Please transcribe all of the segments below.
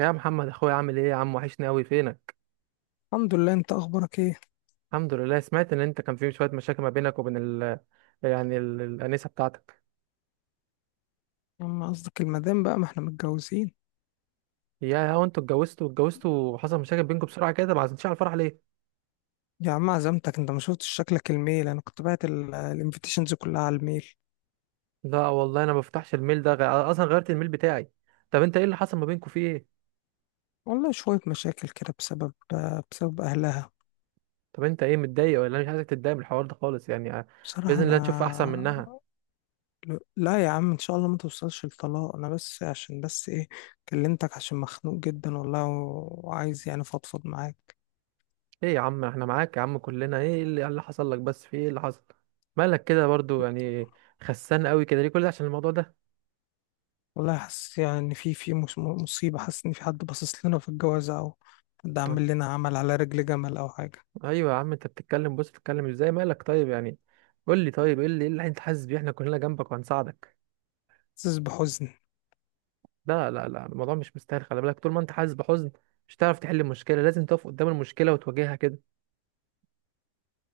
يا محمد اخويا عامل ايه يا عم، وحشني قوي فينك. الحمد لله، انت اخبارك ايه؟ الحمد لله، سمعت ان انت كان في شويه مشاكل ما بينك وبين الانسه بتاعتك. يا عم قصدك المدام، بقى ما احنا متجوزين. يا هو انتوا اتجوزتوا وحصل مشاكل بينكم بسرعه كده، ما عزمتش على الفرح ليه؟ يا عم عزمتك، انت ما شفتش شكلك الميل. انا كنت باعت الانفيتيشنز كلها على الميل. لا والله انا ما بفتحش الميل ده، اصلا غيرت الميل بتاعي. طب انت ايه اللي حصل ما بينكم، فيه ايه؟ والله شوية مشاكل كده بسبب اهلها. طب انت ايه متضايق؟ ولا أنا مش عايزك تتضايق من الحوار ده خالص يعني. آه، بصراحة باذن الله تشوف احسن انا... منها. لا يا عم، ان شاء الله ما توصلش لطلاق. انا بس عشان بس ايه، كلمتك عشان مخنوق جدا والله، وعايز يعني فضفض معاك. ايه يا عم، احنا معاك يا عم كلنا. إيه اللي حصل لك؟ بس في ايه اللي حصل؟ مالك كده برضو يعني؟ خسان قوي كده ليه؟ كل ده عشان الموضوع ده؟ والله حاسس يعني ان في مصيبة. حاسس ان في حد باصص لنا في الجوازة، او حد عامل لنا عمل على رجل جمل او حاجة. ايوه يا عم، انت بتتكلم، بص بتتكلم ازاي، مالك طيب يعني؟ قول لي طيب ايه اللي إيه اللي انت حاسس بيه. احنا كلنا جنبك وهنساعدك. حاسس بحزن. لا لا لا، الموضوع مش مستاهل، خلي بالك. طول ما انت حاسس بحزن مش هتعرف تحل المشكله. لازم تقف قدام المشكله وتواجهها كده.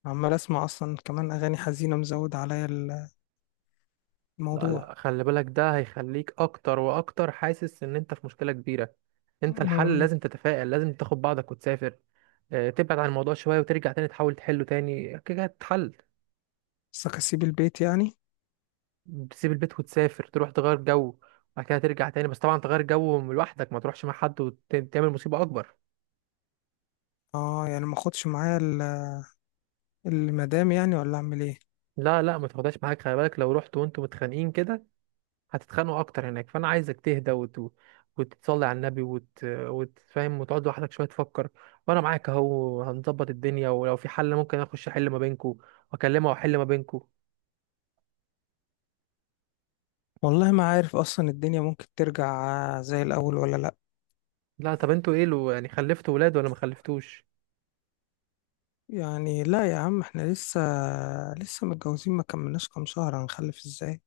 عمال اسمع اصلا كمان اغاني حزينه، مزود عليا لا الموضوع. لا، خلي بالك ده هيخليك اكتر واكتر حاسس ان انت في مشكله كبيره. انت الحل أمم، لازم تتفائل، لازم تاخد بعضك وتسافر. آه، تبعد عن الموضوع شويه وترجع تاني تحاول تحله تاني كده هتتحل. بس اسيب البيت يعني. تسيب البيت وتسافر، تروح تغير جو. وبعد كده ترجع تاني. بس طبعا تغير جو لوحدك، ما تروحش مع حد وتعمل مصيبة أكبر. اه يعني ما اخدش معايا المدام يعني؟ ولا اعمل ايه؟ لا لا، ما تاخدهاش معاك. خلي بالك لو رحت وانتوا متخانقين كده هتتخانقوا أكتر هناك. فأنا عايزك تهدى وتتصلي على النبي وتفهم وتقعد لوحدك شوية تفكر. وأنا معاك أهو، هنظبط الدنيا. ولو في حل ممكن أخش أحل ما بينكوا وأكلمها وأحل ما بينكوا. والله ما عارف اصلا الدنيا ممكن ترجع زي الاول ولا لا. لا، طب انتوا ايه؟ لو يعني خلفتوا ولاد ولا ما خلفتوش؟ يعني لا يا عم، احنا لسه متجوزين، ما كملناش كام شهر، هنخلف ازاي؟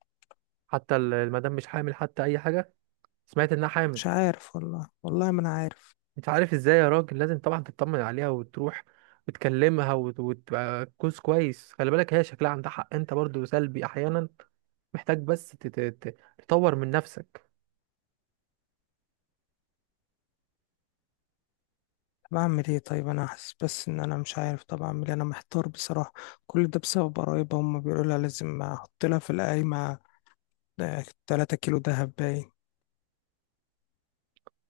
حتى المدام مش حامل حتى أي حاجة؟ سمعت إنها حامل. مش عارف والله، والله ما انا عارف. انت عارف ازاي يا راجل؟ لازم طبعا تطمن عليها وتروح وتكلمها وتبقى كوز كويس. خلي بالك، هي شكلها عندها حق. انت برضو سلبي احيانا، محتاج بس تطور من نفسك. طب اعمل ايه طيب؟ انا حاسس بس ان انا مش عارف. طب اعمل ايه؟ انا محتار بصراحه. كل ده بسبب قرايبها، هم بيقولوا لها لازم احط لها في القايمه ده 3 كيلو دهب باين.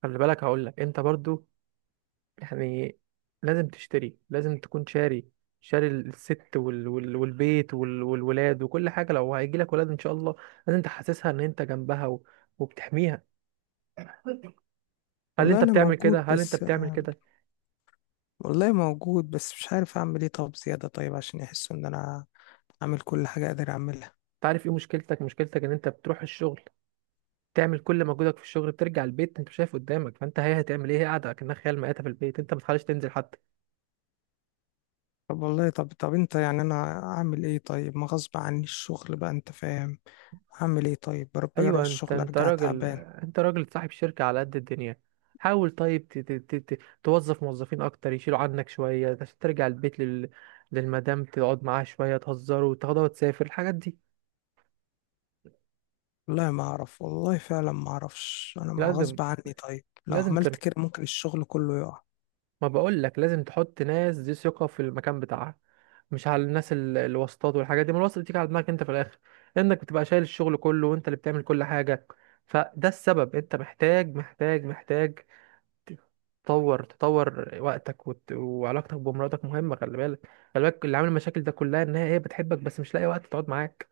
خلي بالك، هقول لك انت برضو يعني لازم تشتري، لازم تكون شاري، شاري الست والبيت والولاد وكل حاجة، لو هيجي لك ولاد ان شاء الله. لازم تحسسها ان انت جنبها وبتحميها. هل والله انت انا بتعمل كده؟ موجود، بس والله موجود بس مش عارف اعمل ايه. طب زيادة طيب، عشان يحسوا ان انا اعمل كل حاجة اقدر اعملها. تعرف ايه مشكلتك ان انت بتروح الشغل تعمل كل مجهودك في الشغل، بترجع البيت انت مش شايف قدامك. فانت هي هتعمل ايه؟ هي قاعده كأنها خيال مآتة في البيت، انت ما بتخليش تنزل حتى. طب والله، طب انت يعني انا اعمل ايه طيب؟ ما غصب عني الشغل بقى، انت فاهم؟ اعمل ايه طيب؟ بروح باجي اروح ايوه انت الشغل انت ارجع راجل، تعبان. انت راجل صاحب شركه على قد الدنيا. حاول طيب توظف موظفين اكتر يشيلوا عنك شويه عشان ترجع البيت للمدام تقعد معاها شويه، تهزروا، تاخدها وتسافر الحاجات دي. والله ما اعرف، والله فعلا ما اعرفش. انا ما لازم، غصب عني طيب، لو لازم عملت ترجع. كده ممكن الشغل كله يقع. ما بقول لك لازم تحط ناس ذي ثقه في المكان بتاعها، مش على الناس الواسطات والحاجات دي. ما الواسطه بتيجي على دماغك انت في الاخر، انك بتبقى شايل الشغل كله وانت اللي بتعمل كل حاجه. فده السبب. انت محتاج محتاج تطور وقتك وعلاقتك بمراتك مهمه، خلي بالك. خلي بالك اللي عامل المشاكل ده كلها ان هي بتحبك بس مش لاقي وقت تقعد معاك.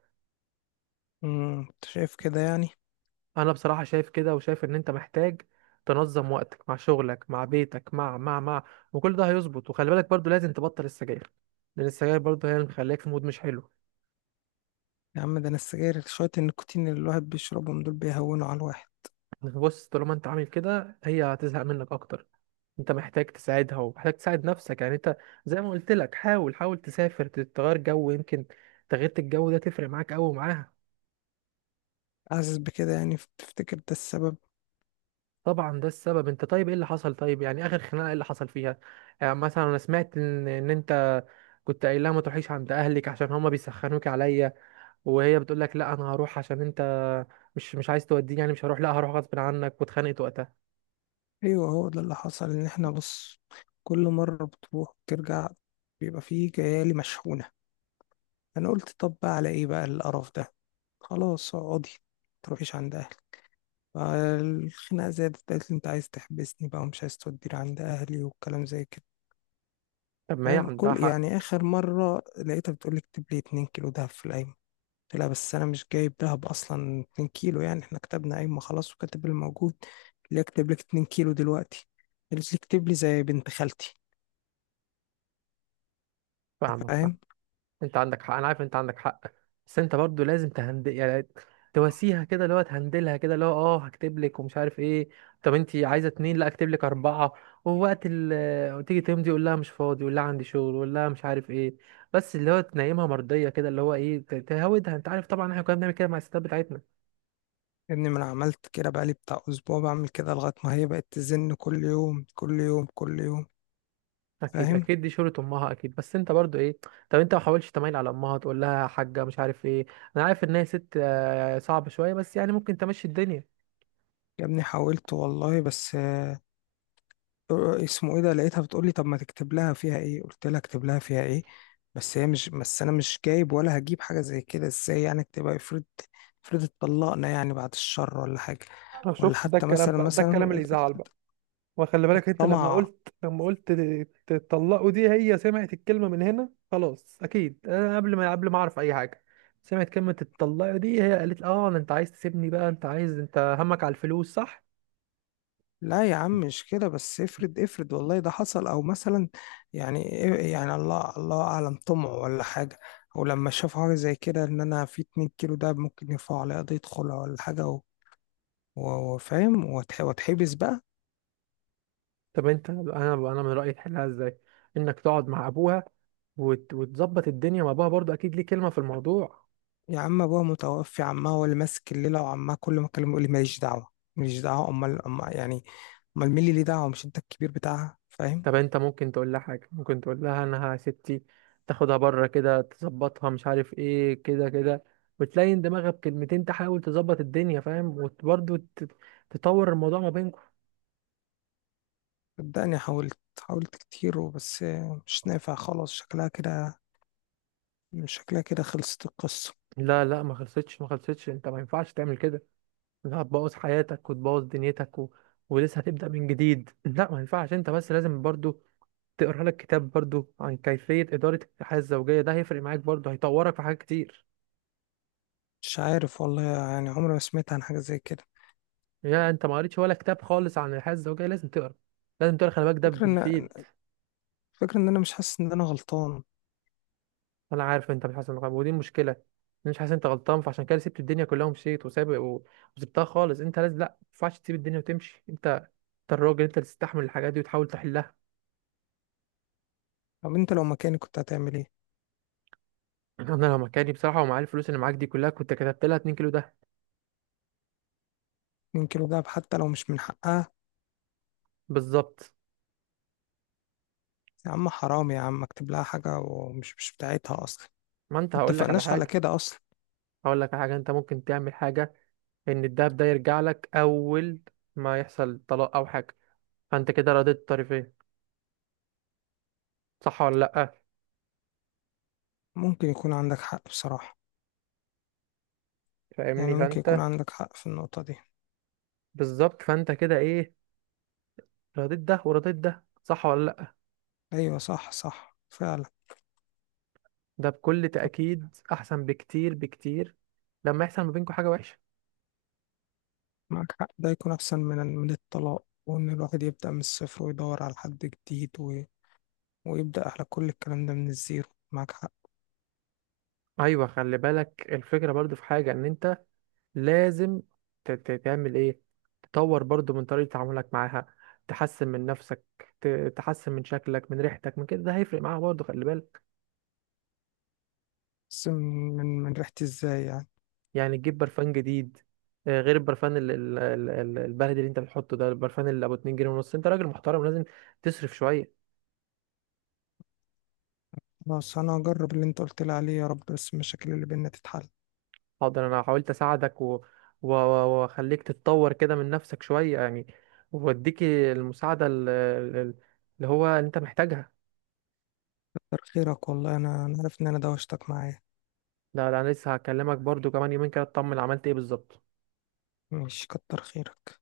انت شايف كده يعني؟ انا بصراحه شايف كده، وشايف ان انت محتاج تنظم وقتك مع شغلك مع بيتك مع وكل ده هيظبط. وخلي بالك برضو لازم تبطل السجاير، لان السجاير برضو هي اللي مخليك في مود مش حلو. يا عم ده انا السجاير، شوية النيكوتين اللي الواحد بيشربهم دول بيهونوا على الواحد. بص طالما انت عامل كده هي هتزهق منك اكتر. انت محتاج تساعدها ومحتاج تساعد نفسك يعني. انت زي ما قلت لك، حاول، تسافر تغير جو، يمكن تغيرة الجو ده تفرق معاك قوي معاها. حاسس بكده يعني، تفتكر ده السبب؟ طبعا ده السبب. انت طيب ايه اللي حصل، طيب يعني اخر خناقه ايه اللي حصل فيها؟ يعني مثلا انا سمعت ان انت كنت قايل لها ما تروحيش عند اهلك عشان هما بيسخنوك عليا، وهي بتقول لك لا انا هروح، عشان انت مش عايز توديني يعني مش هروح، لا هروح غصب عنك. واتخانقت وقتها. ايوه، هو ده اللي حصل. ان احنا بص، كل مرة بتروح وترجع بيبقى فيه جيالي مشحونة. انا قلت طب بقى على ايه بقى القرف ده؟ خلاص اقعدي، متروحيش عند اهلي. فالخناقة زادت، قالت لي انت عايز تحبسني بقى ومش عايز توديني عند اهلي، والكلام زي كده. طب ما هي فاهم؟ عندها كل حق. يعني اخر مرة لقيتها بتقول لي اكتب لي 2 كيلو دهب في الأيمن. قلت لها بس انا مش جايب دهب اصلا 2 كيلو، يعني احنا كتبنا قايمه خلاص وكاتب اللي موجود. اللي اكتب لك 2 كيلو دلوقتي؟ قالت لي اكتب لي زي بنت خالتي. فاهمك، فاهمك. فاهم؟ انت عندك حق، انا عارف انت عندك حق. بس انت برضو لازم تهندل يعني، تواسيها كده، اللي هو تهندلها كده، اللي هو اه هكتب لك، ومش عارف ايه. طب انت عايزه اتنين؟ لا اكتب لك اربعه. ووقت ال تيجي تمضي يقول لها مش فاضي، يقول لها عندي شغل، يقول لها مش عارف ايه. بس اللي هو تنيمها مرضيه كده، اللي هو ايه تهودها. انت عارف طبعا، احنا كنا بنعمل كده مع الستات بتاعتنا. ان ما انا عملت كده بقالي بتاع اسبوع بعمل كده، لغايه ما هي بقت تزن كل يوم كل يوم كل يوم. اكيد، فاهم؟ دي شغلة امها اكيد. بس انت برضو ايه؟ طب انت ما حاولتش تميل على امها تقول لها يا حاجه مش عارف ايه؟ انا عارف ان هي ست آه، صعبه شويه، بس يعني ممكن تمشي الدنيا. يا ابني حاولت والله، بس اسمه ايه ده، لقيتها بتقول لي طب ما تكتب لها فيها ايه؟ قلت لها اكتب لها فيها ايه؟ بس هي مش، بس انا مش جايب ولا هجيب حاجه زي كده ازاي؟ يعني تبقى افرض اتطلقنا يعني، بعد الشر ولا حاجه. أنا ولا شفت ده حتى الكلام، مثلا بقى ده الكلام اللي مثلا يزعل بقى. وخلي بالك انت لما الطمع. قلت، تطلقوا، دي هي سمعت الكلمة من هنا خلاص اكيد. انا قبل ما اعرف اي حاجة، سمعت كلمة تطلقوا دي، هي قالت اه انت عايز تسيبني بقى، انت عايز، انت همك على الفلوس صح. لا يا عم مش كده، بس افرض والله ده حصل او مثلا. يعني يعني الله اعلم، طمع ولا حاجه. او لما شافوا حاجه زي كده ان انا في 2 كيلو، ده ممكن يرفعوا عليا قضيه خلع ولا حاجه، وفاهم، واتحبس بقى. طب انت، انا من رأيي تحلها ازاي؟ انك تقعد مع ابوها وتظبط الدنيا مع ابوها، برضه اكيد ليه كلمة في الموضوع. يا عم ابوها متوفي، عمها هو اللي ماسك الليله، وعمها كل ما اكلمه يقول لي ماليش دعوه ماليش دعوه. امال امال يعني، امال مين اللي ليه دعوه؟ مش انت الكبير بتاعها؟ فاهم؟ طب انت ممكن تقول لها حاجه، ممكن تقول لها انها يا ستي تاخدها بره كده، تظبطها، مش عارف ايه كده كده. وتلاقي ان دماغها بكلمتين تحاول تظبط الدنيا، فاهم؟ وبرضه تطور الموضوع ما بينكم. صدقني، حاولت كتير وبس، مش نافع خلاص. شكلها كده، شكلها كده خلصت القصه. لا لا ما خلصتش، ما خلصتش، انت ما ينفعش تعمل كده. لا، هتبوظ حياتك وتبوظ دنيتك ولسه هتبدأ من جديد. لا ما ينفعش. انت بس لازم برضو تقرا لك كتاب برضو عن كيفية إدارة الحياة الزوجية، ده هيفرق معاك برضو، هيطورك في حاجات كتير. مش عارف والله، يعني عمري ما سمعت عن حاجه زي كده. يا انت ما قريتش ولا كتاب خالص عن الحياة الزوجية؟ لازم تقرا، لازم تقرا، خلي بالك ده الفكره ان بيفيد. الفكره ان انا مش حاسس ان انا غلطان. انا عارف انت مش حاسس ودي المشكلة، انا مش حاسس انت غلطان، فعشان كده سبت الدنيا كلها ومشيت وسابق وسبتها خالص. انت لازم، لا ما ينفعش تسيب الدنيا وتمشي. انت، انت الراجل، انت اللي تستحمل الحاجات دي وتحاول تحلها. طب انت لو مكاني كنت هتعمل ايه؟ انا لو مكاني بصراحة، ومعايا الفلوس اللي معاك دي كلها، كنت كتبت لها 2 كيلو ده. يمكن دهب، حتى لو مش من حقها؟ بالظبط. يا عم حرام يا عم، اكتب لها حاجه ومش مش بتاعتها اصلا، ما انت، هقول لك على متفقناش على حاجة، كده اصلا. انت ممكن تعمل حاجة، ان الدهب ده يرجع لك اول ما يحصل طلاق او حاجة. فانت كده رضيت الطرفين، صح ولا لا؟ ممكن يكون عندك حق بصراحة، يعني فاهمني؟ ممكن يكون فانت عندك حق في النقطة دي. بالظبط، فانت كده ايه، رضيت ده ورضيت ده، صح ولا لا؟ أيوة، صح صح فعلا. ده بكل طب تأكيد احسن بكتير، بكتير. لما يحصل ما بينكم حاجة وحشة. معك حق، ده يكون أحسن من الطلاق، وإن الواحد يبدأ من الصفر ويدور على حد جديد، ويبدأ على كل الكلام ده من الزيرو. معك حق. ايوه خلي بالك، الفكرة برضو في حاجة ان انت لازم تعمل ايه، تطور برضو من طريقة تعاملك معاها، تحسن من نفسك، تحسن من شكلك، من ريحتك، من كده، ده هيفرق معاها برضو، خلي بالك. بس من ريحة ازاي يعني؟ يعني تجيب برفان جديد، آه، غير البرفان البلدي اللي انت بتحطه ده، البرفان اللي ابو 2 جنيه ونص. انت راجل محترم لازم تصرف شوية. خلاص أنا هجرب اللي أنت قلت لي عليه. يا رب بس المشاكل اللي بينا تتحل. حاضر، انا حاولت اساعدك واخليك تتطور كده من نفسك شوية يعني، واديك المساعدة اللي هو انت محتاجها. كتر خيرك والله، أنا عارف إن أنا دوشتك معايا. لا لا، انا لسه هكلمك برضو كمان يومين كده، اطمن عملت ايه بالظبط. ماشي، كتر خيرك.